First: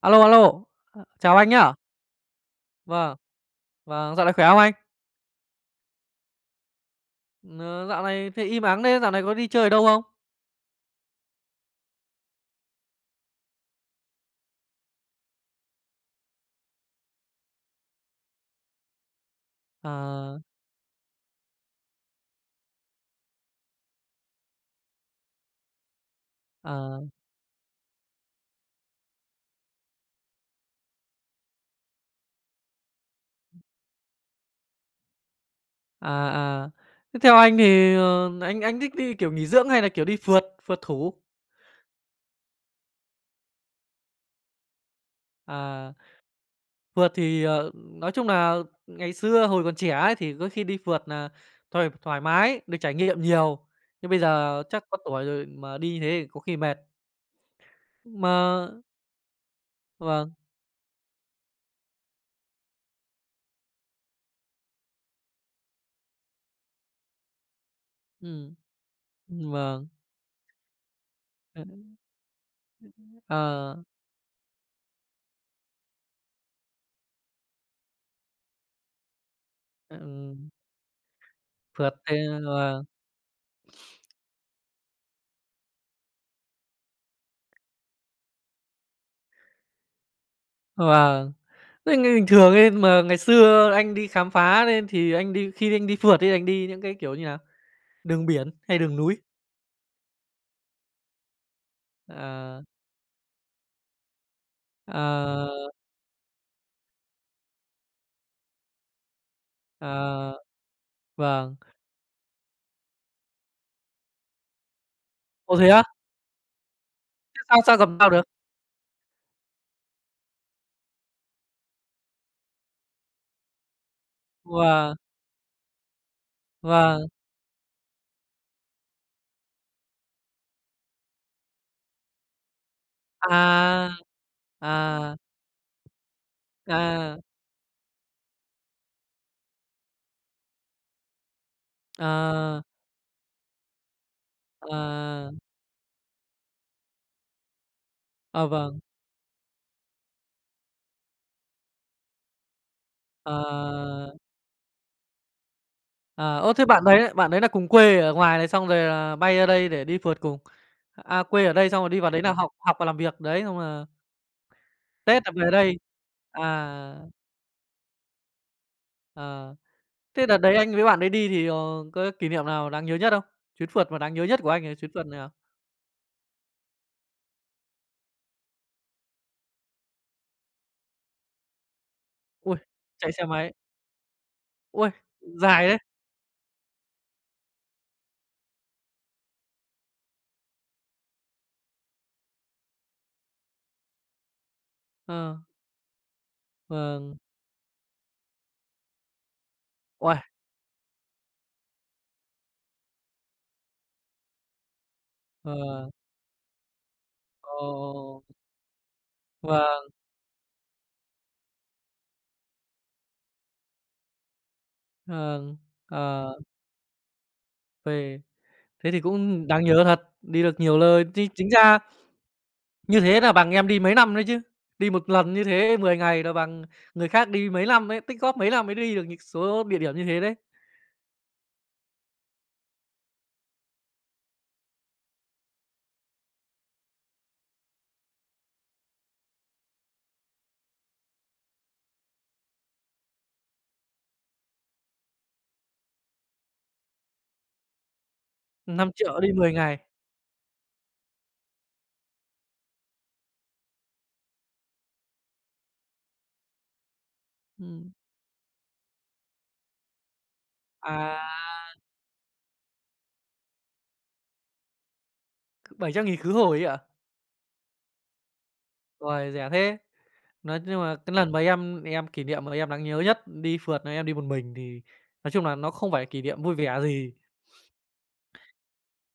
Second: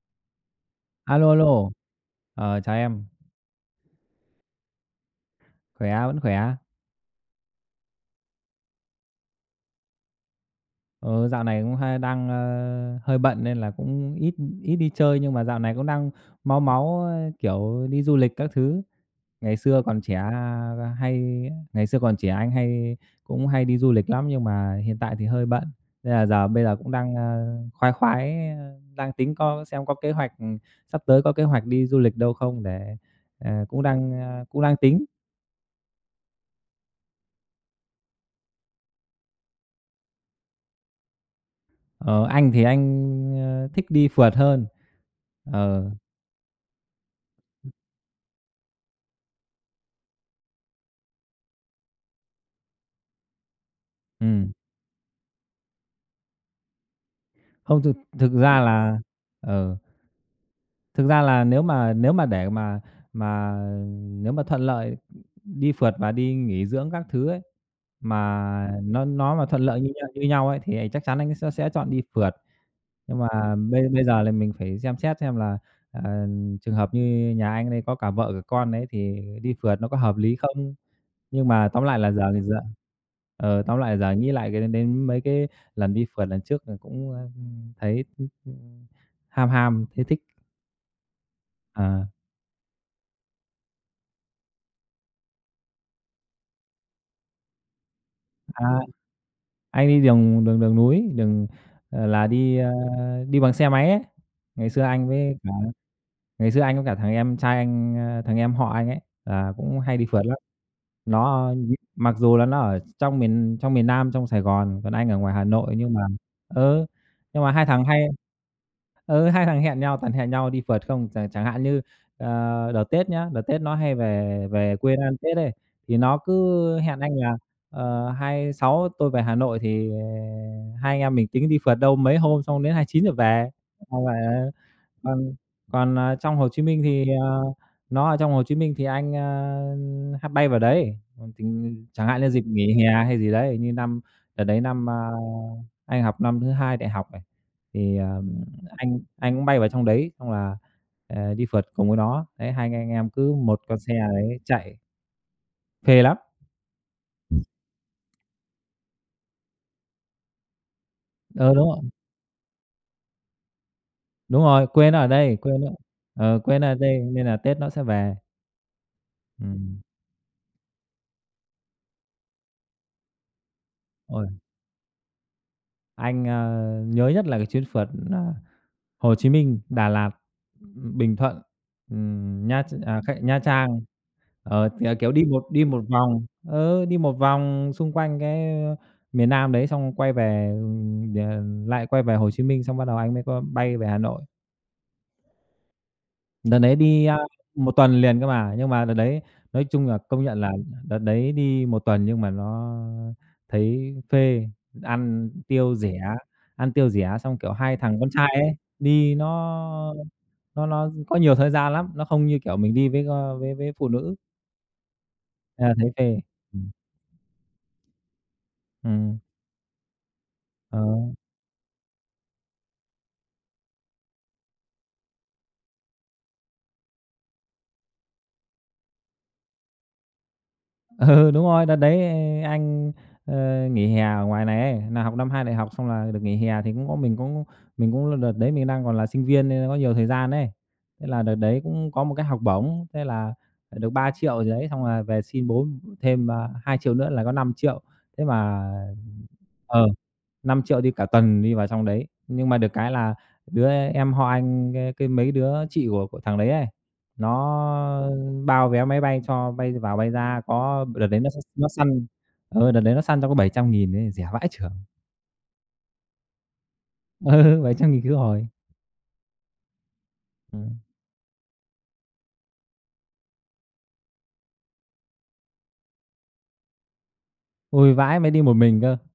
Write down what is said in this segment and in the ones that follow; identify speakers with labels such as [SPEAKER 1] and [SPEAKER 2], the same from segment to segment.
[SPEAKER 1] Alo, alo,
[SPEAKER 2] Alo,
[SPEAKER 1] chào anh
[SPEAKER 2] alo.
[SPEAKER 1] nhá.
[SPEAKER 2] Ờ, chào em.
[SPEAKER 1] Vâng, vâng, dạo này khỏe không anh?
[SPEAKER 2] Khỏe, vẫn khỏe.
[SPEAKER 1] Ờ, Dạo này thấy im ắng thế, dạo này có đi chơi ở đâu không?
[SPEAKER 2] Ờ, dạo này cũng hay hơi bận nên là cũng ít ít đi chơi nhưng mà dạo này cũng đang máu máu, kiểu, đi du lịch các thứ. Ngày xưa còn trẻ,
[SPEAKER 1] À,
[SPEAKER 2] a, hay Ngày xưa còn trẻ anh hay cũng hay đi du lịch lắm nhưng mà hiện tại thì hơi bận, nên là bây giờ cũng
[SPEAKER 1] à,
[SPEAKER 2] đang, khoái khoái, đang tính có xem có kế hoạch, sắp tới có kế hoạch đi du lịch đâu không để, cũng đang, cũng đang tính.
[SPEAKER 1] à, à. Thế theo anh thì, anh thích đi, kiểu, nghỉ dưỡng hay là, kiểu, đi phượt, phượt thủ?
[SPEAKER 2] Ờ, anh thì anh, thích đi phượt hơn. Ờ,
[SPEAKER 1] À, phượt thì, nói chung là ngày xưa hồi còn trẻ ấy thì có khi đi phượt là thoải thoải mái, được trải nghiệm nhiều, nhưng bây
[SPEAKER 2] ừm,
[SPEAKER 1] giờ chắc có tuổi rồi mà đi như thế thì có khi mệt.
[SPEAKER 2] Không, thực thực
[SPEAKER 1] Mà
[SPEAKER 2] ra là ờ,
[SPEAKER 1] vâng,
[SPEAKER 2] thực ra là nếu mà để mà nếu mà thuận lợi đi phượt và đi nghỉ dưỡng các thứ ấy, mà
[SPEAKER 1] ừm,
[SPEAKER 2] nó mà thuận lợi
[SPEAKER 1] vâng,
[SPEAKER 2] như nhau ấy, thì chắc chắn anh sẽ
[SPEAKER 1] ờ,
[SPEAKER 2] sẽ chọn đi phượt. Nhưng mà
[SPEAKER 1] ờ,
[SPEAKER 2] bây bây giờ là mình phải xem xét xem là, ờ, trường hợp như nhà anh đây có cả vợ cả con đấy, thì đi phượt nó có hợp lý
[SPEAKER 1] ừm.
[SPEAKER 2] không? Nhưng mà tóm
[SPEAKER 1] Phượt
[SPEAKER 2] lại là
[SPEAKER 1] thế
[SPEAKER 2] giờ thì
[SPEAKER 1] vâng,
[SPEAKER 2] tóm lại là giờ nghĩ lại cái đến đến mấy cái lần đi phượt lần trước là cũng, thấy, ưm, ưm, ham ham, thấy thích.
[SPEAKER 1] vâng.
[SPEAKER 2] Ờ,
[SPEAKER 1] Thế như bình thường ấy mà ngày xưa anh đi khám phá lên thì anh đi phượt ấy, anh đi những cái, kiểu như nào, đường biển hay
[SPEAKER 2] a
[SPEAKER 1] đường núi?
[SPEAKER 2] Anh đi đường đường đường núi, đường, là đi,
[SPEAKER 1] À,
[SPEAKER 2] đi bằng xe máy ấy. Ngày xưa anh với cả
[SPEAKER 1] ờ,
[SPEAKER 2] Ngày xưa anh với cả thằng em trai anh, thằng em họ anh ấy, là cũng hay đi phượt
[SPEAKER 1] ờ,
[SPEAKER 2] lắm. Nó
[SPEAKER 1] vâng.
[SPEAKER 2] mặc dù là nó ở trong miền Nam, trong Sài Gòn, còn anh ở ngoài Hà
[SPEAKER 1] Ồ, thế
[SPEAKER 2] Nội
[SPEAKER 1] á?
[SPEAKER 2] nhưng mà ừ,
[SPEAKER 1] Thế
[SPEAKER 2] nhưng mà
[SPEAKER 1] sao sao gặp nhau được?
[SPEAKER 2] hai thằng hẹn nhau toàn hẹn nhau đi phượt không. Chẳng chẳng hạn như, đợt Tết nhá, đợt Tết nó hay về về
[SPEAKER 1] Vâng,
[SPEAKER 2] quê nó ăn Tết ấy, thì nó cứ hẹn
[SPEAKER 1] vâng.
[SPEAKER 2] anh là: Ờ, 26 tôi về Hà Nội thì, hai anh em mình tính đi phượt đâu mấy hôm xong đến 29 rồi về.
[SPEAKER 1] À,
[SPEAKER 2] Xong rồi, ờ,
[SPEAKER 1] à,
[SPEAKER 2] còn còn, trong Hồ Chí Minh thì,
[SPEAKER 1] à,
[SPEAKER 2] nó ở trong Hồ Chí Minh thì anh, h bay vào đấy, còn tình chẳng hạn như dịp
[SPEAKER 1] ờ,
[SPEAKER 2] nghỉ hè hay gì đấy, như năm đợt đấy năm,
[SPEAKER 1] ờ,
[SPEAKER 2] anh học năm thứ 2 đại học này, thì,
[SPEAKER 1] ờ, vâng,
[SPEAKER 2] anh cũng bay vào trong đấy, xong là, đi phượt cùng với nó. Đấy, hai anh em cứ một con xe
[SPEAKER 1] ờ,
[SPEAKER 2] đấy chạy, phê lắm.
[SPEAKER 1] ờ, ơ, thế bạn đấy là cùng quê ở ngoài này xong rồi là bay ra đây để đi phượt cùng? À, quê ở
[SPEAKER 2] Ờ, đúng
[SPEAKER 1] đây
[SPEAKER 2] rồi.
[SPEAKER 1] xong rồi đi vào đấy là học học và làm việc, đấy, xong là
[SPEAKER 2] Đúng rồi, quê nó ở
[SPEAKER 1] Tết là
[SPEAKER 2] đây,
[SPEAKER 1] về đây.
[SPEAKER 2] quê nó ở
[SPEAKER 1] À,
[SPEAKER 2] đây nên là Tết nó sẽ về.
[SPEAKER 1] ờ.
[SPEAKER 2] Ừm.
[SPEAKER 1] Thế đợt đấy anh với bạn đấy đi thì, có kỷ niệm nào đáng nhớ nhất không? Chuyến phượt mà đáng nhớ
[SPEAKER 2] Ôi,
[SPEAKER 1] nhất của anh là chuyến phượt nào?
[SPEAKER 2] anh, nhớ nhất là cái chuyến phượt, Hồ Chí Minh, Đà Lạt, Bình Thuận,
[SPEAKER 1] Ôi,
[SPEAKER 2] Nha Tr à,
[SPEAKER 1] chạy xe
[SPEAKER 2] Kh Nha
[SPEAKER 1] máy.
[SPEAKER 2] Trang. Ờ, thì
[SPEAKER 1] Ôi,
[SPEAKER 2] là, kiểu, đi
[SPEAKER 1] dài đấy.
[SPEAKER 2] một vòng ừ, đi một vòng xung quanh cái, miền Nam đấy xong quay về, đ lại quay về Hồ Chí Minh xong bắt đầu anh mới có bay về Hà Nội.
[SPEAKER 1] Ờ,
[SPEAKER 2] Đợt đấy đi,
[SPEAKER 1] vâng.
[SPEAKER 2] một tuần liền cơ mà, nhưng mà đợt đấy nói chung là
[SPEAKER 1] Uầy,
[SPEAKER 2] công nhận là đợt đấy đi một tuần nhưng mà nó thấy phê, ăn tiêu
[SPEAKER 1] ờ,
[SPEAKER 2] rẻ, ăn tiêu rẻ xong, kiểu,
[SPEAKER 1] ồ,
[SPEAKER 2] hai thằng con trai ấy, đi nó
[SPEAKER 1] vâng,
[SPEAKER 2] nó có nhiều thời gian lắm, nó không như, kiểu, mình đi với, với phụ nữ,
[SPEAKER 1] vâng,
[SPEAKER 2] nên là thấy phê.
[SPEAKER 1] ờ,
[SPEAKER 2] Ừm,
[SPEAKER 1] về thế thì
[SPEAKER 2] ừm,
[SPEAKER 1] cũng đáng nhớ thật, đi được nhiều
[SPEAKER 2] ờ.
[SPEAKER 1] lơi. Chi chính ra như thế là bằng em đi mấy năm đấy chứ. Đi một lần như thế 10 ngày là bằng người khác đi mấy năm ấy, tích góp mấy năm mới đi được những số địa điểm như thế đấy.
[SPEAKER 2] Ừ, đúng rồi, đợt đấy anh, nghỉ hè ở ngoài này ấy, nà học năm 2 đại học xong là được nghỉ hè thì cũng có mình cũng đợt đấy mình đang còn là sinh viên nên có nhiều thời gian ấy. Thế là đợt đấy cũng có một cái học bổng, thế là được 3 triệu 000 gì đấy, xong là về xin bố thêm, 2.000 nữa là có 5 triệu. Thế mà
[SPEAKER 1] Năm triệu đi 10 ngày.
[SPEAKER 2] ờ 5 triệu đi cả tuần đi vào trong đấy. Nhưng mà được cái là đứa em họ anh, cái mấy đứa chị của thằng đấy ấy,
[SPEAKER 1] Ừm.
[SPEAKER 2] nó bao vé máy bay cho bay vào bay ra có đợt đấy
[SPEAKER 1] À,
[SPEAKER 2] nó săn đợt đấy nó săn cho có 700.000 ấy, rẻ vãi chưởng.
[SPEAKER 1] $700.000 khứ hồi ấy ạ?
[SPEAKER 2] Ừ, 700.000 khứ hồi.
[SPEAKER 1] Uầy, rẻ thế! Nói
[SPEAKER 2] Ừm.
[SPEAKER 1] nhưng mà cái lần mà em kỷ niệm mà em đáng nhớ nhất đi phượt là em đi một mình thì nói chung là nó không phải kỷ niệm vui vẻ gì,
[SPEAKER 2] Ui, vãi, mới đi một mình cơ.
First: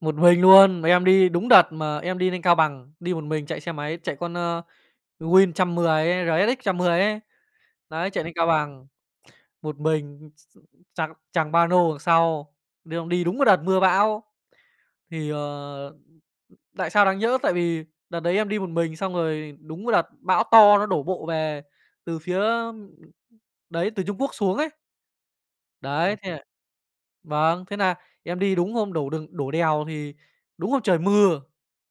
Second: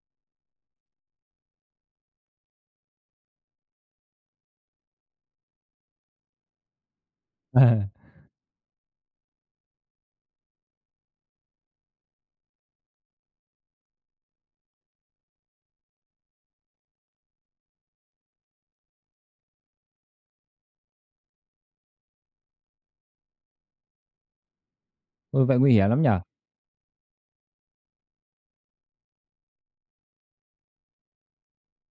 [SPEAKER 1] một mình luôn. Mà em đi đúng đợt mà em đi lên Cao Bằng, đi một mình chạy xe máy, chạy con, Win 110 ấy, RSX 110 ấy.
[SPEAKER 2] Ờ,
[SPEAKER 1] Đấy, chạy lên Cao Bằng, một mình, chàng chàng ba nô đằng sau, đi đi đúng cái đợt mưa bão thì, tại sao đáng nhỡ? Tại vì đợt đấy em đi một mình, xong rồi đúng cái đợt bão to nó đổ bộ về từ phía đấy, từ Trung Quốc xuống ấy.
[SPEAKER 2] ôi, vậy nguy hiểm lắm nhỉ?
[SPEAKER 1] Đấy, thế là vâng, thế là em đi đúng hôm đổ đường đổ đèo thì đúng hôm trời mưa,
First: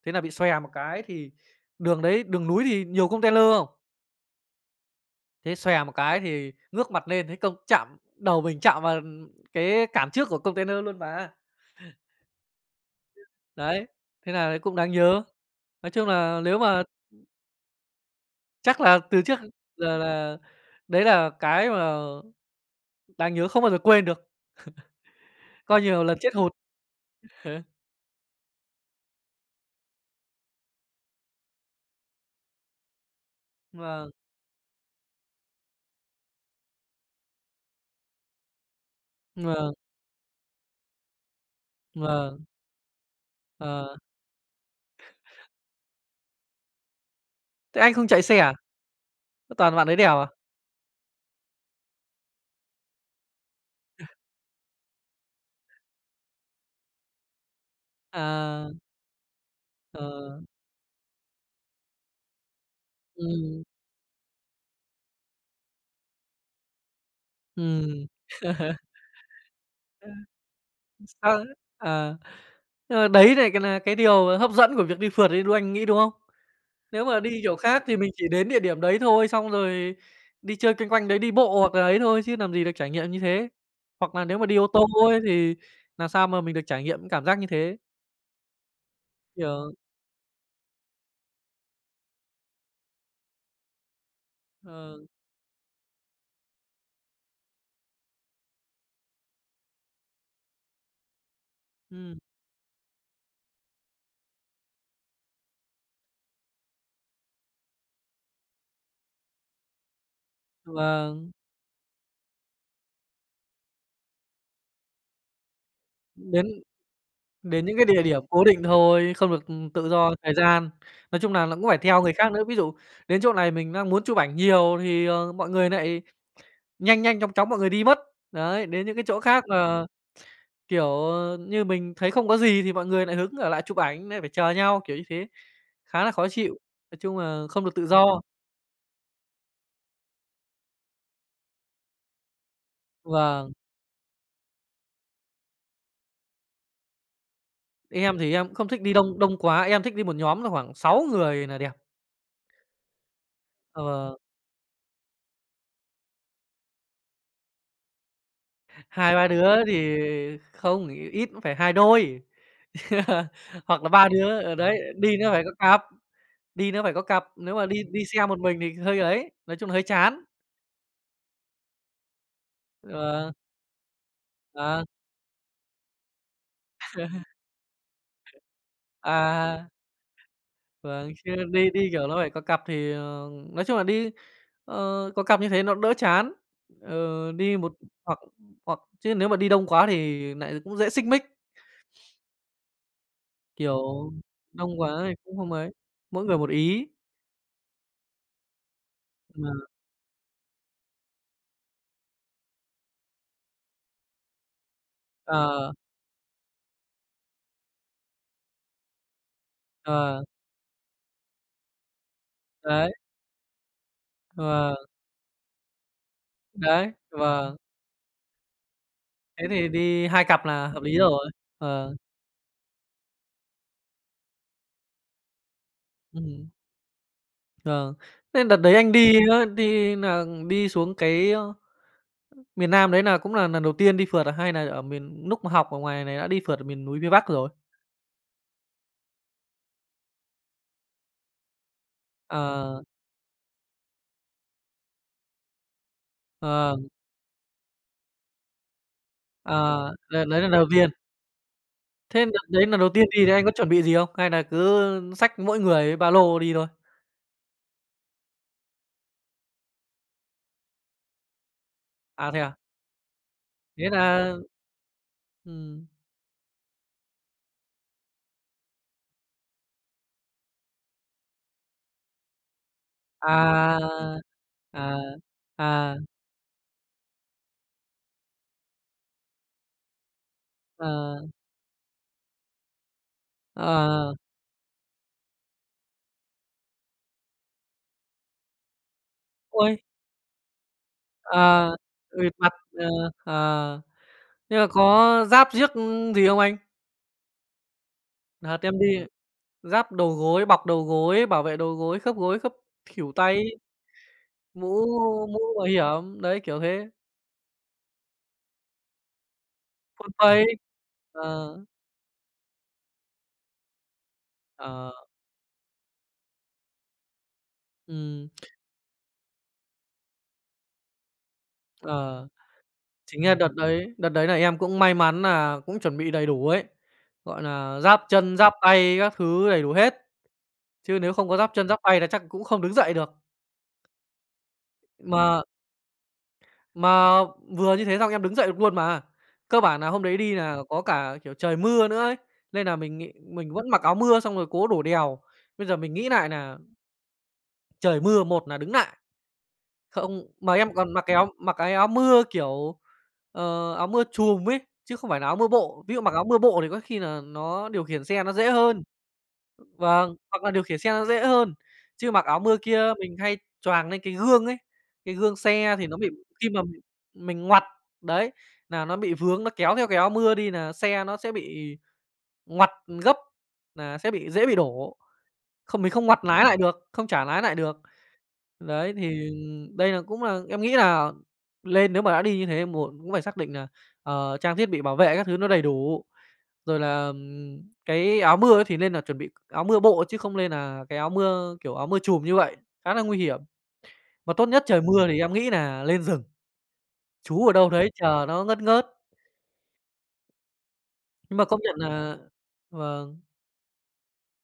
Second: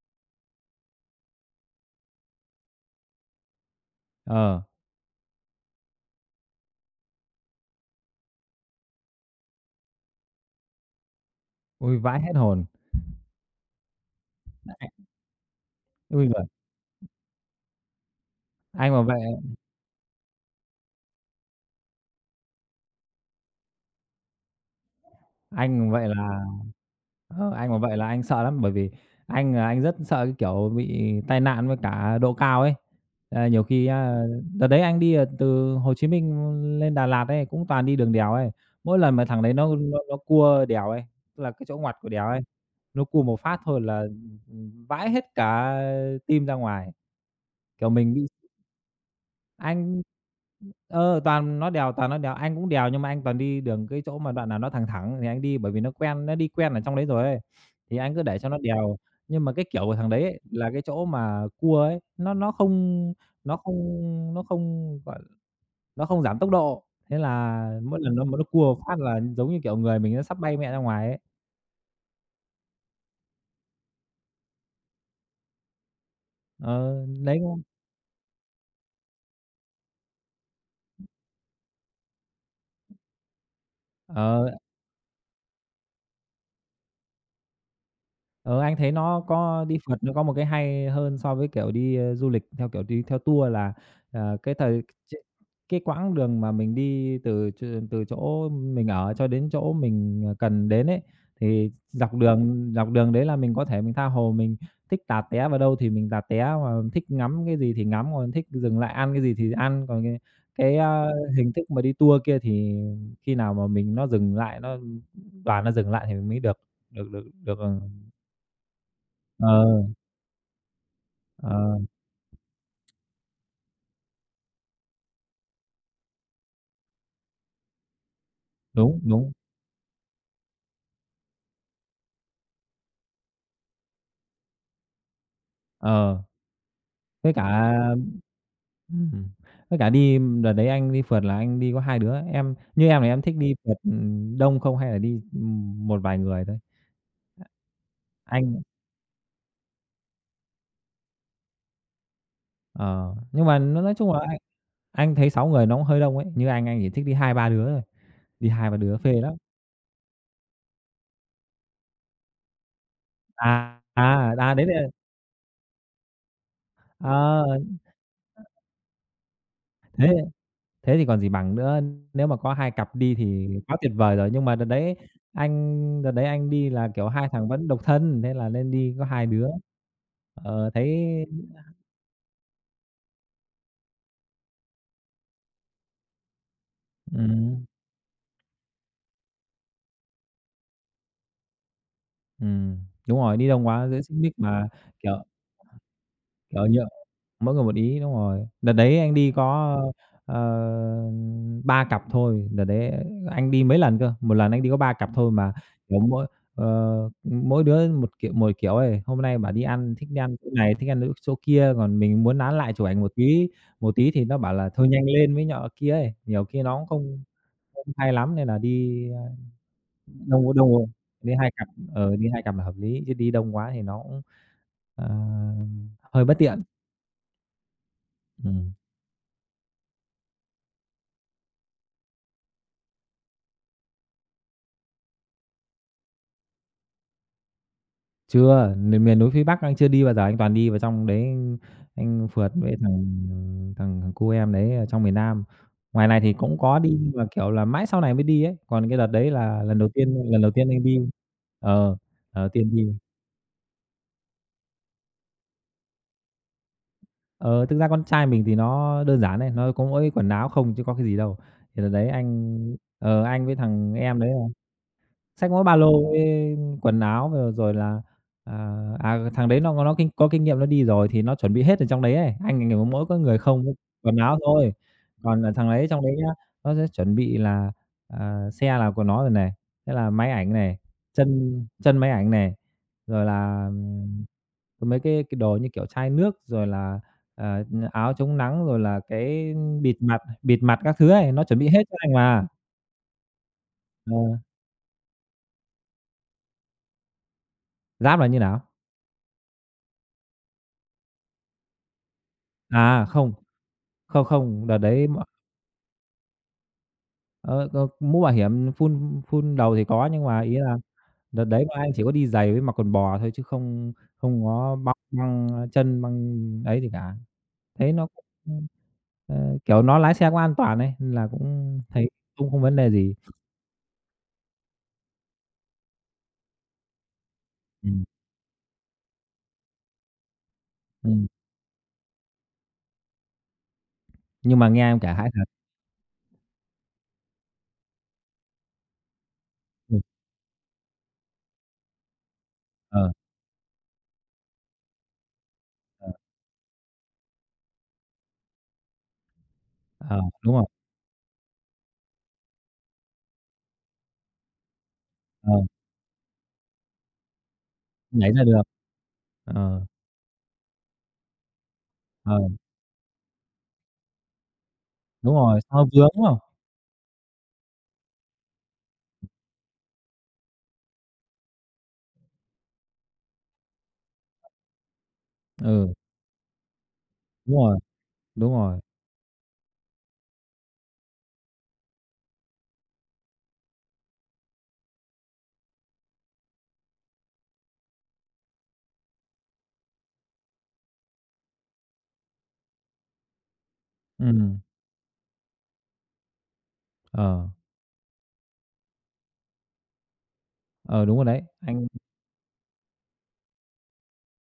[SPEAKER 1] thế là bị xòe một cái thì đường đấy đường núi thì nhiều container không?
[SPEAKER 2] Ờ,
[SPEAKER 1] Thế xòe một cái thì ngước mặt lên thấy công chạm đầu mình chạm vào cái cản trước của container luôn mà.
[SPEAKER 2] ui, vãi hết hồn.
[SPEAKER 1] Đấy, thế là đấy cũng đáng nhớ. Nói chung
[SPEAKER 2] Ui
[SPEAKER 1] là
[SPEAKER 2] giời,
[SPEAKER 1] nếu mà chắc
[SPEAKER 2] anh
[SPEAKER 1] là
[SPEAKER 2] mà vậy
[SPEAKER 1] từ trước giờ là đấy là cái mà đáng nhớ không bao giờ quên được,
[SPEAKER 2] anh
[SPEAKER 1] coi
[SPEAKER 2] mà
[SPEAKER 1] nhiều
[SPEAKER 2] vậy
[SPEAKER 1] lần chết
[SPEAKER 2] là
[SPEAKER 1] hụt.
[SPEAKER 2] Ơ,
[SPEAKER 1] Thế
[SPEAKER 2] anh mà vậy là anh sợ lắm, bởi vì anh là anh rất sợ cái kiểu bị tai nạn với cả độ cao ấy. À, nhiều khi
[SPEAKER 1] vâng,
[SPEAKER 2] á đợt đấy anh đi, từ Hồ Chí Minh lên Đà Lạt ấy, cũng toàn đi đường đèo ấy. Mỗi lần mà thằng đấy
[SPEAKER 1] vâng,
[SPEAKER 2] nó cua đèo ấy, tức là cái chỗ ngoặt của đèo ấy,
[SPEAKER 1] vâng,
[SPEAKER 2] nó cua một phát thôi
[SPEAKER 1] ờ.
[SPEAKER 2] là, ừ, vãi hết cả tim ra ngoài,
[SPEAKER 1] Thế
[SPEAKER 2] kiểu,
[SPEAKER 1] anh không
[SPEAKER 2] mình
[SPEAKER 1] chạy
[SPEAKER 2] bị
[SPEAKER 1] xe à? Toàn bạn ấy
[SPEAKER 2] anh
[SPEAKER 1] đèo à?
[SPEAKER 2] toàn nó đèo, anh cũng đèo nhưng mà anh toàn đi đường cái chỗ mà đoạn nào nó thẳng thẳng thì anh đi, bởi vì nó quen, nó đi quen ở trong đấy rồi ấy, thì anh cứ để cho nó
[SPEAKER 1] À,
[SPEAKER 2] đèo. Nhưng mà cái kiểu của thằng đấy ấy,
[SPEAKER 1] ờ,
[SPEAKER 2] là cái chỗ mà cua ấy, nó
[SPEAKER 1] ừm,
[SPEAKER 2] không nó không, gọi nó không giảm tốc độ, thế là mỗi
[SPEAKER 1] ừm.
[SPEAKER 2] lần nó mà nó cua một phát là giống như kiểu người
[SPEAKER 1] Ơ.
[SPEAKER 2] mình nó sắp bay mẹ ra ngoài ấy.
[SPEAKER 1] Sao? À, nhưng mà đấy lại cái nà cái điều hấp dẫn của việc đi phượt ấy, đúng anh nghĩ đúng không?
[SPEAKER 2] Ờ,
[SPEAKER 1] Nếu mà đi
[SPEAKER 2] đấy,
[SPEAKER 1] kiểu khác thì mình chỉ đến địa điểm đấy thôi, xong rồi đi chơi quanh quanh đấy, đi bộ hoặc là ấy thôi chứ làm gì được trải nghiệm như thế. Hoặc là nếu mà
[SPEAKER 2] ờ.
[SPEAKER 1] đi ô tô ấy thì làm sao mà mình được trải nghiệm cảm giác như thế,
[SPEAKER 2] Ờ, anh thấy nó có
[SPEAKER 1] kiểu
[SPEAKER 2] đi phượt nó có một cái hay hơn so với, kiểu, đi, du lịch theo, kiểu, đi theo tour là, ờ, cái thời
[SPEAKER 1] ờ,
[SPEAKER 2] ch cái quãng đường mà mình đi từ chỗ mình ở cho đến chỗ mình, cần đến ấy, thì
[SPEAKER 1] ừm,
[SPEAKER 2] dọc đường đấy là mình có thể mình tha hồ mình thích tạt té vào đâu thì mình tạt té, mà thích ngắm cái gì thì ngắm, còn thích dừng lại ăn cái gì thì ăn. Còn cái cái, a,
[SPEAKER 1] vâng,
[SPEAKER 2] hình thức mà đi tour kia thì khi nào mà mình nó dừng lại, đoàn nó dừng lại thì mình mới
[SPEAKER 1] đến
[SPEAKER 2] được được,
[SPEAKER 1] đến
[SPEAKER 2] ờ.
[SPEAKER 1] những cái địa điểm cố định thôi, không được,
[SPEAKER 2] Ờ,
[SPEAKER 1] tự do thời gian. Nói chung là nó cũng
[SPEAKER 2] ờ,
[SPEAKER 1] phải theo người khác nữa, ví dụ đến chỗ này mình đang muốn chụp ảnh nhiều thì, mọi người lại nhanh nhanh, chóng chóng mọi người đi mất. Đấy, đến những
[SPEAKER 2] đúng,
[SPEAKER 1] cái chỗ
[SPEAKER 2] đúng,
[SPEAKER 1] khác là, kiểu, như mình thấy không có gì thì mọi người lại hứng ở lại chụp ảnh, lại phải chờ nhau, kiểu như thế, khá là
[SPEAKER 2] ờ,
[SPEAKER 1] khó chịu. Nói chung
[SPEAKER 2] với
[SPEAKER 1] là không
[SPEAKER 2] cả
[SPEAKER 1] được tự do.
[SPEAKER 2] ừm, với cả đi đợt đấy anh đi phượt là anh đi có 2 đứa, em như em thì em thích
[SPEAKER 1] Vâng,
[SPEAKER 2] đi phượt, đông không hay là đi, một vài người thôi.
[SPEAKER 1] em thì em cũng
[SPEAKER 2] Anh
[SPEAKER 1] không thích đi đông đông quá, em thích đi một nhóm là khoảng sáu người là đẹp.
[SPEAKER 2] ờ, nhưng mà nó nói chung
[SPEAKER 1] Ờ,
[SPEAKER 2] là anh thấy 6 người nó cũng hơi đông ấy, như anh chỉ thích đi hai ba đứa thôi, đi hai ba đứa phê
[SPEAKER 1] 2, 3
[SPEAKER 2] lắm.
[SPEAKER 1] đứa thì không, ít cũng phải 2 đôi,
[SPEAKER 2] À,
[SPEAKER 1] hoặc là 3
[SPEAKER 2] à,
[SPEAKER 1] đứa,
[SPEAKER 2] à,
[SPEAKER 1] ờ,
[SPEAKER 2] đấy
[SPEAKER 1] đấy,
[SPEAKER 2] là
[SPEAKER 1] đi nó phải có cặp, đi nó phải có cặp, nếu
[SPEAKER 2] ờ,
[SPEAKER 1] mà đi đi xe một mình thì hơi ấy, nói chung là hơi
[SPEAKER 2] thế.
[SPEAKER 1] chán.
[SPEAKER 2] Thế thì còn gì bằng nữa, nếu mà có hai cặp đi
[SPEAKER 1] Ờ,
[SPEAKER 2] thì quá tuyệt vời rồi, nhưng mà
[SPEAKER 1] ờ.
[SPEAKER 2] đợt đấy anh đi là, kiểu, hai thằng vẫn độc thân, thế là nên đi có hai đứa.
[SPEAKER 1] À,
[SPEAKER 2] Ờ, thấy
[SPEAKER 1] vâng, chứ đi đi, kiểu, nó phải có cặp thì, nói chung là đi, có cặp như thế nó đỡ chán. Ờ, đi
[SPEAKER 2] ừm,
[SPEAKER 1] một hoặc hoặc chứ nếu mà đi đông quá thì nại cũng dễ xích mích,
[SPEAKER 2] ừm, đúng rồi, đi đông quá dễ
[SPEAKER 1] kiểu,
[SPEAKER 2] xích mích mà,
[SPEAKER 1] đông quá thì
[SPEAKER 2] kiểu
[SPEAKER 1] cũng không ấy, mỗi người một
[SPEAKER 2] kiểu như
[SPEAKER 1] ý.
[SPEAKER 2] mỗi người một ý, đúng rồi. Đợt đấy anh đi
[SPEAKER 1] Mà
[SPEAKER 2] có, ờ, 3 cặp thôi, đợt đấy anh đi mấy lần cơ, một lần anh đi có 3 cặp thôi mà,
[SPEAKER 1] ờ,
[SPEAKER 2] kiểu, ờ, mỗi đứa một kiểu ấy. Hôm nay bảo đi ăn thích đi
[SPEAKER 1] ờ,
[SPEAKER 2] ăn chỗ này, thích ăn chỗ kia, còn mình muốn nán lại chụp
[SPEAKER 1] đấy,
[SPEAKER 2] ảnh một tí thì nó bảo là
[SPEAKER 1] vâng,
[SPEAKER 2] "Thôi nhanh lên" với nọ kia ấy, nhiều khi nó cũng
[SPEAKER 1] đấy,
[SPEAKER 2] không
[SPEAKER 1] vâng,
[SPEAKER 2] không hay lắm nên là đi,
[SPEAKER 1] thế thì đi 2 cặp
[SPEAKER 2] đông
[SPEAKER 1] là
[SPEAKER 2] đông
[SPEAKER 1] hợp
[SPEAKER 2] rồi,
[SPEAKER 1] lý rồi.
[SPEAKER 2] đi 2 cặp,
[SPEAKER 1] Ờ,
[SPEAKER 2] ờ, đi 2 cặp là hợp lý, chứ đi đông quá thì nó cũng, ờ, hơi bất
[SPEAKER 1] ừm,
[SPEAKER 2] tiện.
[SPEAKER 1] vâng. Thế đợt
[SPEAKER 2] Ừm.
[SPEAKER 1] đấy anh đi á, đi nà đi xuống cái, miền Nam đấy là cũng là lần đầu tiên đi phượt à, hay là ở miền lúc mà học ở ngoài này đã đi phượt ở miền núi phía Bắc rồi?
[SPEAKER 2] Chưa, miền miền núi phía Bắc anh chưa đi bao giờ, anh toàn đi vào trong đấy anh phượt
[SPEAKER 1] Ờ,
[SPEAKER 2] với thằng thằng thằng cu em đấy ở trong miền Nam. Ngoài này thì cũng
[SPEAKER 1] ờ,
[SPEAKER 2] có đi nhưng mà, kiểu là, mãi sau này mới đi ấy, còn cái đợt đấy là
[SPEAKER 1] ờ, đợt đấy
[SPEAKER 2] lần
[SPEAKER 1] là
[SPEAKER 2] đầu
[SPEAKER 1] đầu
[SPEAKER 2] tiên anh
[SPEAKER 1] tiên.
[SPEAKER 2] đi. Ờ, lần
[SPEAKER 1] Thế đợt
[SPEAKER 2] đầu
[SPEAKER 1] đấy
[SPEAKER 2] tiên
[SPEAKER 1] lần đầu
[SPEAKER 2] đi.
[SPEAKER 1] tiên đi thì anh có chuẩn bị gì không? Hay là cứ xách mỗi người ba lô đi thôi?
[SPEAKER 2] Ờ, thực ra con trai mình thì nó đơn giản ấy, nó có mỗi quần áo không chứ có cái gì đâu. Thì đợt đấy
[SPEAKER 1] À?
[SPEAKER 2] anh ờ, Anh với
[SPEAKER 1] Thế
[SPEAKER 2] thằng em đấy
[SPEAKER 1] là
[SPEAKER 2] xách mỗi ba
[SPEAKER 1] ừm,
[SPEAKER 2] lô với quần áo rồi rồi là, à, à, thằng đấy nó kinh có kinh nghiệm nó đi rồi thì nó chuẩn bị hết ở trong đấy ấy, anh thì mỗi có người không với quần
[SPEAKER 1] à,
[SPEAKER 2] áo thôi.
[SPEAKER 1] à,
[SPEAKER 2] Còn, thằng đấy
[SPEAKER 1] à,
[SPEAKER 2] trong đấy nhá, nó sẽ chuẩn bị là, xe là của nó rồi này, thế là máy ảnh này,
[SPEAKER 1] ờ,
[SPEAKER 2] chân chân máy ảnh này, rồi là,
[SPEAKER 1] ờ,
[SPEAKER 2] có mấy cái đồ như kiểu chai nước, rồi là, ờ, áo chống nắng, rồi là cái
[SPEAKER 1] ôi,
[SPEAKER 2] bịt mặt bịt mặt các thứ ấy, nó chuẩn bị
[SPEAKER 1] ờ,
[SPEAKER 2] hết cho anh
[SPEAKER 1] bịt
[SPEAKER 2] mà.
[SPEAKER 1] mặt, ờ, ờ,
[SPEAKER 2] Ờ,
[SPEAKER 1] nhưng mà có giáp giếc, gì không anh?
[SPEAKER 2] giáp là như
[SPEAKER 1] Đợt
[SPEAKER 2] nào?
[SPEAKER 1] em đi giáp đầu gối, bọc đầu gối, bảo vệ đầu gối, khớp
[SPEAKER 2] À,
[SPEAKER 1] khuỷu
[SPEAKER 2] không.
[SPEAKER 1] tay,
[SPEAKER 2] Không, không,
[SPEAKER 1] mũ
[SPEAKER 2] đợt đấy m
[SPEAKER 1] mũ bảo hiểm, đấy, kiểu thế,
[SPEAKER 2] ờ, ờ, mũ bảo hiểm phun phun đầu thì
[SPEAKER 1] khuôn
[SPEAKER 2] có, nhưng mà
[SPEAKER 1] phây.
[SPEAKER 2] ý là đợt
[SPEAKER 1] Ờ,
[SPEAKER 2] đấy bọn anh chỉ có đi giày với mặc quần bò thôi chứ không không có
[SPEAKER 1] ờ,
[SPEAKER 2] băng băng chân, băng ấy gì cả. Thấy nó cũng,
[SPEAKER 1] ừm,
[SPEAKER 2] ờ, kiểu, nó lái xe cũng an toàn ấy, nên là cũng thấy
[SPEAKER 1] ờ,
[SPEAKER 2] cũng không vấn đề gì.
[SPEAKER 1] chính là đợt đấy là em cũng may mắn nà cũng chuẩn bị đầy đủ ấy, gọi nà, giáp
[SPEAKER 2] Ừm,
[SPEAKER 1] chân, giáp tay các thứ đầy đủ hết, chứ nếu
[SPEAKER 2] ừm,
[SPEAKER 1] không có giáp chân, giáp tay là chắc cũng không đứng dậy được.
[SPEAKER 2] nhưng mà nghe em kể hãi
[SPEAKER 1] Mà
[SPEAKER 2] thật.
[SPEAKER 1] Mà vừa như thế xong em đứng dậy được luôn mà. Cơ bản là
[SPEAKER 2] Ừm,
[SPEAKER 1] hôm đấy đi là có cả, kiểu, trời mưa nữa ấy, nên là mình
[SPEAKER 2] ờ,
[SPEAKER 1] nghĩ mình vẫn mặc áo mưa xong rồi cố đổ đèo. Bây giờ mình nghĩ
[SPEAKER 2] ờ,
[SPEAKER 1] lại là trời mưa, một là đứng lại
[SPEAKER 2] ờ,
[SPEAKER 1] không
[SPEAKER 2] đúng
[SPEAKER 1] mà
[SPEAKER 2] rồi,
[SPEAKER 1] em còn mặc cái áo mưa, kiểu, áo mưa trùm ấy, chứ không phải là áo mưa
[SPEAKER 2] ờ,
[SPEAKER 1] bộ. Ví dụ mặc áo mưa bộ thì có khi là nó điều khiển xe
[SPEAKER 2] nhảy
[SPEAKER 1] nó
[SPEAKER 2] ra
[SPEAKER 1] dễ
[SPEAKER 2] được,
[SPEAKER 1] hơn.
[SPEAKER 2] ờ,
[SPEAKER 1] Vâng, hoặc là điều khiển xe nó dễ hơn, chứ mặc
[SPEAKER 2] ờ,
[SPEAKER 1] áo mưa kia mình hay choàng lên cái gương ấy, cái gương
[SPEAKER 2] đúng rồi,
[SPEAKER 1] xe
[SPEAKER 2] sao nó
[SPEAKER 1] thì nó bị
[SPEAKER 2] vướng, đúng không?
[SPEAKER 1] khi mà mình ngoặt, đấy, nà nó bị vướng, nó kéo theo cái áo mưa đi nà xe nó sẽ bị ngoặt gấp, nà sẽ bị dễ bị đổ, không mình
[SPEAKER 2] Ừ,
[SPEAKER 1] không ngoặt lái lại được, không chả lái lại
[SPEAKER 2] đúng
[SPEAKER 1] được.
[SPEAKER 2] rồi, đúng rồi,
[SPEAKER 1] Đấy, thì đây là cũng là em nghĩ là lên nếu mà đã đi như thế một cũng phải xác định nà, trang thiết bị bảo vệ các thứ nó đầy đủ. Rồi là, cái áo mưa ấy thì nên là chuẩn bị áo mưa bộ chứ không nên là cái áo mưa, kiểu, áo mưa chùm như vậy, khá là nguy hiểm. Mà tốt
[SPEAKER 2] ừm,
[SPEAKER 1] nhất trời mưa thì em nghĩ là lên rừng, trú
[SPEAKER 2] ờ,
[SPEAKER 1] ở đâu đấy chờ nó ngớt ngớt.
[SPEAKER 2] ờ, đúng rồi
[SPEAKER 1] Nhưng
[SPEAKER 2] đấy,
[SPEAKER 1] mà công nhận
[SPEAKER 2] anh
[SPEAKER 1] là vâng,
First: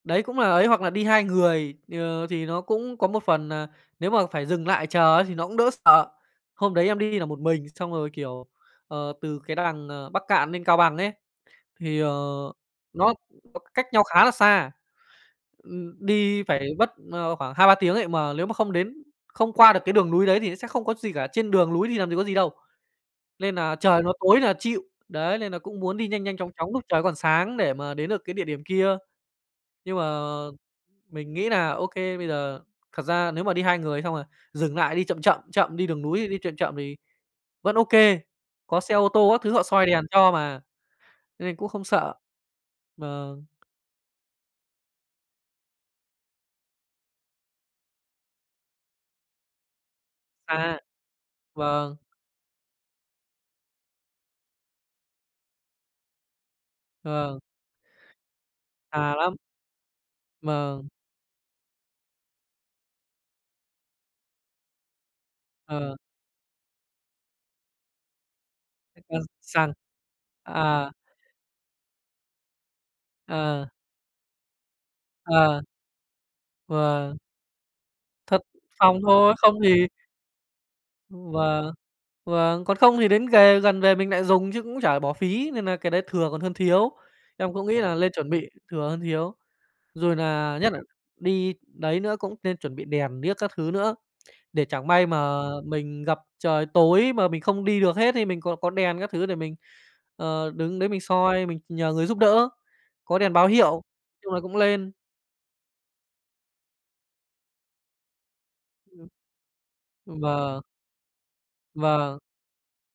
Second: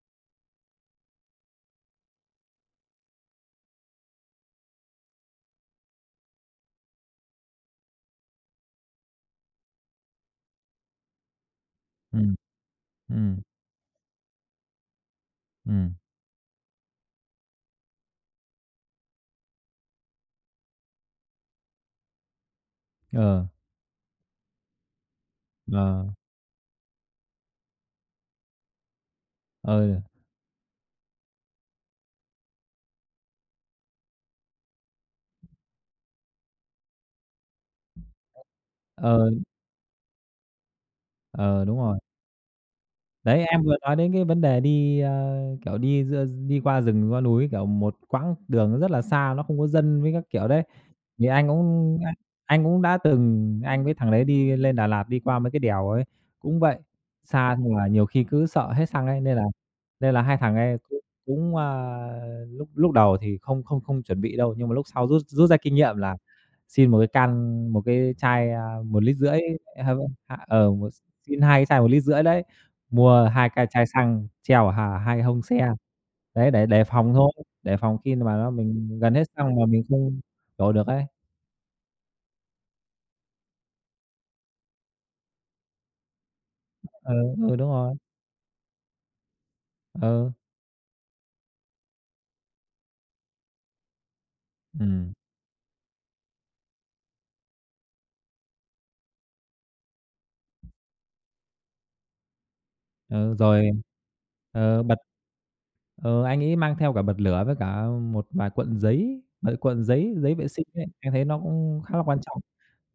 [SPEAKER 1] đấy cũng là ấy, hoặc là đi 2 người, thì nó cũng có một phần nà nếu mà phải dừng lại chờ ấy thì nó cũng đỡ sợ. Hôm đấy em đi là một mình, xong rồi, kiểu, từ cái đằng, Bắc Cạn lên Cao Bằng ấy, thì,
[SPEAKER 2] ừm,
[SPEAKER 1] nó
[SPEAKER 2] ừm.
[SPEAKER 1] nó cách nhau khá là xa.
[SPEAKER 2] ừm,
[SPEAKER 1] Đi phải mất, khoảng hai ba tiếng ấy, mà nếu mà không đến không qua được cái đường núi đấy thì sẽ không có gì cả, trên đường núi thì làm gì có gì đâu,
[SPEAKER 2] ờ,
[SPEAKER 1] nên là trời nó tối là chịu. Đấy, nên là cũng muốn đi
[SPEAKER 2] ờ,
[SPEAKER 1] nhanh nhanh chóng chóng lúc trời còn sáng để mà đến được cái địa điểm kia. Nhưng
[SPEAKER 2] ừ,
[SPEAKER 1] mà mình nghĩ là ô kê, bây giờ thật ra nếu mà đi 2 người xong rồi dừng lại đi chậm chậm, chậm, đi đường núi đi chậm chậm thì vẫn ô kê, có xe ô tô
[SPEAKER 2] ờ,
[SPEAKER 1] các thứ họ soi đèn cho mà, nên
[SPEAKER 2] ờ,
[SPEAKER 1] cũng
[SPEAKER 2] đúng
[SPEAKER 1] không
[SPEAKER 2] rồi.
[SPEAKER 1] sợ. Vâng,
[SPEAKER 2] Đấy, em vừa nói đến cái vấn đề đi, kiểu, đi giữa đi qua rừng, qua núi, kiểu, một quãng đường nó rất là xa, nó không có dân với các kiểu đấy.
[SPEAKER 1] xa,
[SPEAKER 2] Thì anh
[SPEAKER 1] vâng,
[SPEAKER 2] cũng anh anh cũng đã từng anh với thằng đấy đi lên Đà Lạt, đi qua mấy cái đèo ấy, cũng vậy,
[SPEAKER 1] vâng,
[SPEAKER 2] xa xong là nhiều khi cứ sợ hết xăng
[SPEAKER 1] xa
[SPEAKER 2] ấy,
[SPEAKER 1] lắm,
[SPEAKER 2] nên là hai thằng ấy
[SPEAKER 1] vâng,
[SPEAKER 2] cũng cũng, lúc lúc đầu thì không không không chuẩn bị đâu, nhưng mà lúc sau rút rút ra kinh
[SPEAKER 1] ờ.
[SPEAKER 2] nghiệm là xin một cái can một cái chai, 1,5 lít,
[SPEAKER 1] Ờ,
[SPEAKER 2] rưỡi
[SPEAKER 1] sẵn.
[SPEAKER 2] ha, ha ờ, một
[SPEAKER 1] À,
[SPEAKER 2] xin 2 cái chai một lít rưỡi đấy. Mua hai
[SPEAKER 1] ờ,
[SPEAKER 2] cái chai xăng treo hà 2 hông
[SPEAKER 1] ờ,
[SPEAKER 2] xe, đấy, để phòng
[SPEAKER 1] vâng,
[SPEAKER 2] thôi, để phòng khi mà
[SPEAKER 1] thật
[SPEAKER 2] nó
[SPEAKER 1] phòng
[SPEAKER 2] mình gần hết
[SPEAKER 1] thôi, không
[SPEAKER 2] xăng mà mình
[SPEAKER 1] thì
[SPEAKER 2] không đổ được ấy.
[SPEAKER 1] vâng, vâng, còn không thì đến về gần về mình lại dùng chứ cũng chả bỏ phí, nên nà cái đấy thừa còn hơn thiếu.
[SPEAKER 2] Ừ,
[SPEAKER 1] Em
[SPEAKER 2] ừ,
[SPEAKER 1] cũng
[SPEAKER 2] đúng
[SPEAKER 1] nghĩ
[SPEAKER 2] rồi,
[SPEAKER 1] là lên chuẩn bị thừa hơn thiếu, rồi
[SPEAKER 2] ừ,
[SPEAKER 1] nà nhất nà đi đấy nữa cũng nên chuẩn bị đèn điếc các thứ nữa, để chẳng may
[SPEAKER 2] ừm,
[SPEAKER 1] mà mình gặp trời tối mà mình không đi được hết thì mình có đèn các thứ để mình, đứng đấy mình soi, mình nhờ người giúp đỡ, có đèn
[SPEAKER 2] ừ,
[SPEAKER 1] báo
[SPEAKER 2] rồi
[SPEAKER 1] hiệu, chung là cũng
[SPEAKER 2] ờ,
[SPEAKER 1] lên.
[SPEAKER 2] bật ờ, anh ấy mang theo cả bật lửa với cả một vài cuộn giấy, mấy cuộn giấy giấy vệ
[SPEAKER 1] Vâng,
[SPEAKER 2] sinh ấy, anh thấy nó cũng khá là
[SPEAKER 1] vâng.
[SPEAKER 2] quan trọng.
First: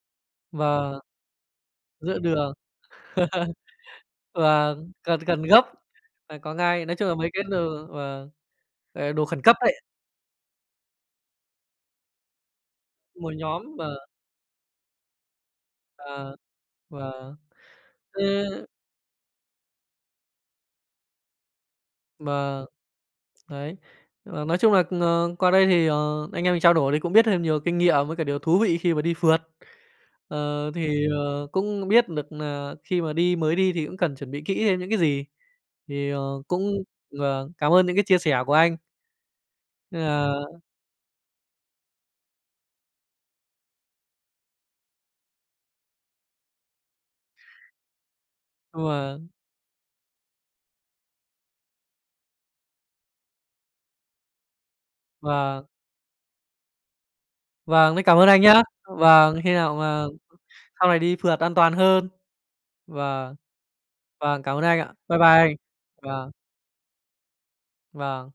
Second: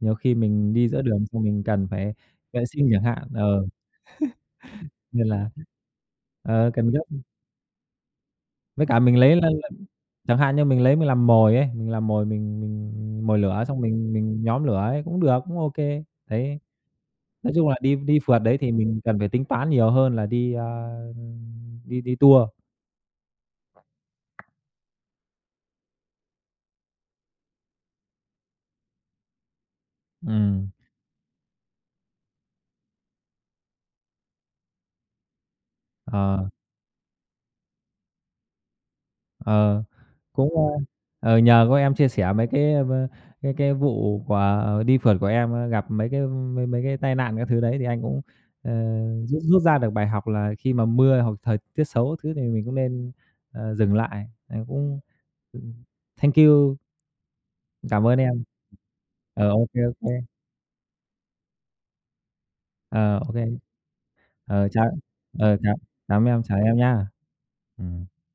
[SPEAKER 2] Nhiều khi mình đi
[SPEAKER 1] Vâng,
[SPEAKER 2] giữa đường xong mình cần phải
[SPEAKER 1] giữa đường.
[SPEAKER 2] vệ sinh chẳng hạn, ờ,
[SPEAKER 1] Vâng, cần
[SPEAKER 2] nên
[SPEAKER 1] cần
[SPEAKER 2] là
[SPEAKER 1] gấp phải có
[SPEAKER 2] ờ,
[SPEAKER 1] ngay.
[SPEAKER 2] cần
[SPEAKER 1] Nói chung là
[SPEAKER 2] gấp.
[SPEAKER 1] mấy cái đồ vâng,
[SPEAKER 2] Với cả mình
[SPEAKER 1] đồ
[SPEAKER 2] lấy
[SPEAKER 1] khẩn
[SPEAKER 2] là
[SPEAKER 1] cấp
[SPEAKER 2] là
[SPEAKER 1] đấy,
[SPEAKER 2] chẳng hạn như mình lấy mình làm mồi ấy, mình làm mồi mình
[SPEAKER 1] một
[SPEAKER 2] mồi
[SPEAKER 1] nhóm
[SPEAKER 2] lửa xong mình nhóm lửa ấy cũng được, cũng ô kê.
[SPEAKER 1] và
[SPEAKER 2] Đấy,
[SPEAKER 1] và
[SPEAKER 2] nói chung là đi đi phượt đấy
[SPEAKER 1] thế
[SPEAKER 2] thì mình cần phải tính toán nhiều hơn là đi, đi tour.
[SPEAKER 1] vâng, đấy. Và nói chung là, qua đây thì, anh em mình trao đổi thì cũng biết thêm nhiều kinh nghiệm với cả điều thú vị khi mà đi phượt. Ờ,
[SPEAKER 2] Ừm,
[SPEAKER 1] thì, cũng biết được là khi mà đi mới đi thì cũng cần chuẩn bị kỹ thêm những cái gì. Thì,
[SPEAKER 2] ờ.
[SPEAKER 1] cũng vâng, cảm ơn những cái chia sẻ của anh.
[SPEAKER 2] Ờ,
[SPEAKER 1] Nên là
[SPEAKER 2] cũng, ờ, nhờ có em chia sẻ mấy cái, cái vụ của đi phượt của em, gặp mấy cái mấy mấy cái tai nạn các thứ đấy thì anh cũng, ờ,
[SPEAKER 1] vâng,
[SPEAKER 2] rút rút ra được bài học là khi mà mưa hoặc thời tiết xấu thứ thì mình cũng nên, ờ, dừng lại. Anh cũng
[SPEAKER 1] vâng.
[SPEAKER 2] ừm, thank you,
[SPEAKER 1] Vâng, rất
[SPEAKER 2] cảm
[SPEAKER 1] cảm
[SPEAKER 2] ơn
[SPEAKER 1] ơn anh
[SPEAKER 2] em.
[SPEAKER 1] nhá. Vâng,
[SPEAKER 2] Ờ,
[SPEAKER 1] khi
[SPEAKER 2] ok
[SPEAKER 1] nào mà
[SPEAKER 2] ok.
[SPEAKER 1] sau này đi phượt an toàn hơn.
[SPEAKER 2] Ờ, ô.
[SPEAKER 1] Vâng, vâng, cảm ơn
[SPEAKER 2] Ờ,
[SPEAKER 1] anh
[SPEAKER 2] chào
[SPEAKER 1] ạ. Bye bye anh.
[SPEAKER 2] ờ, chào cảm ơn
[SPEAKER 1] Vâng,
[SPEAKER 2] em, chào em nha. Ừm.
[SPEAKER 1] vâng.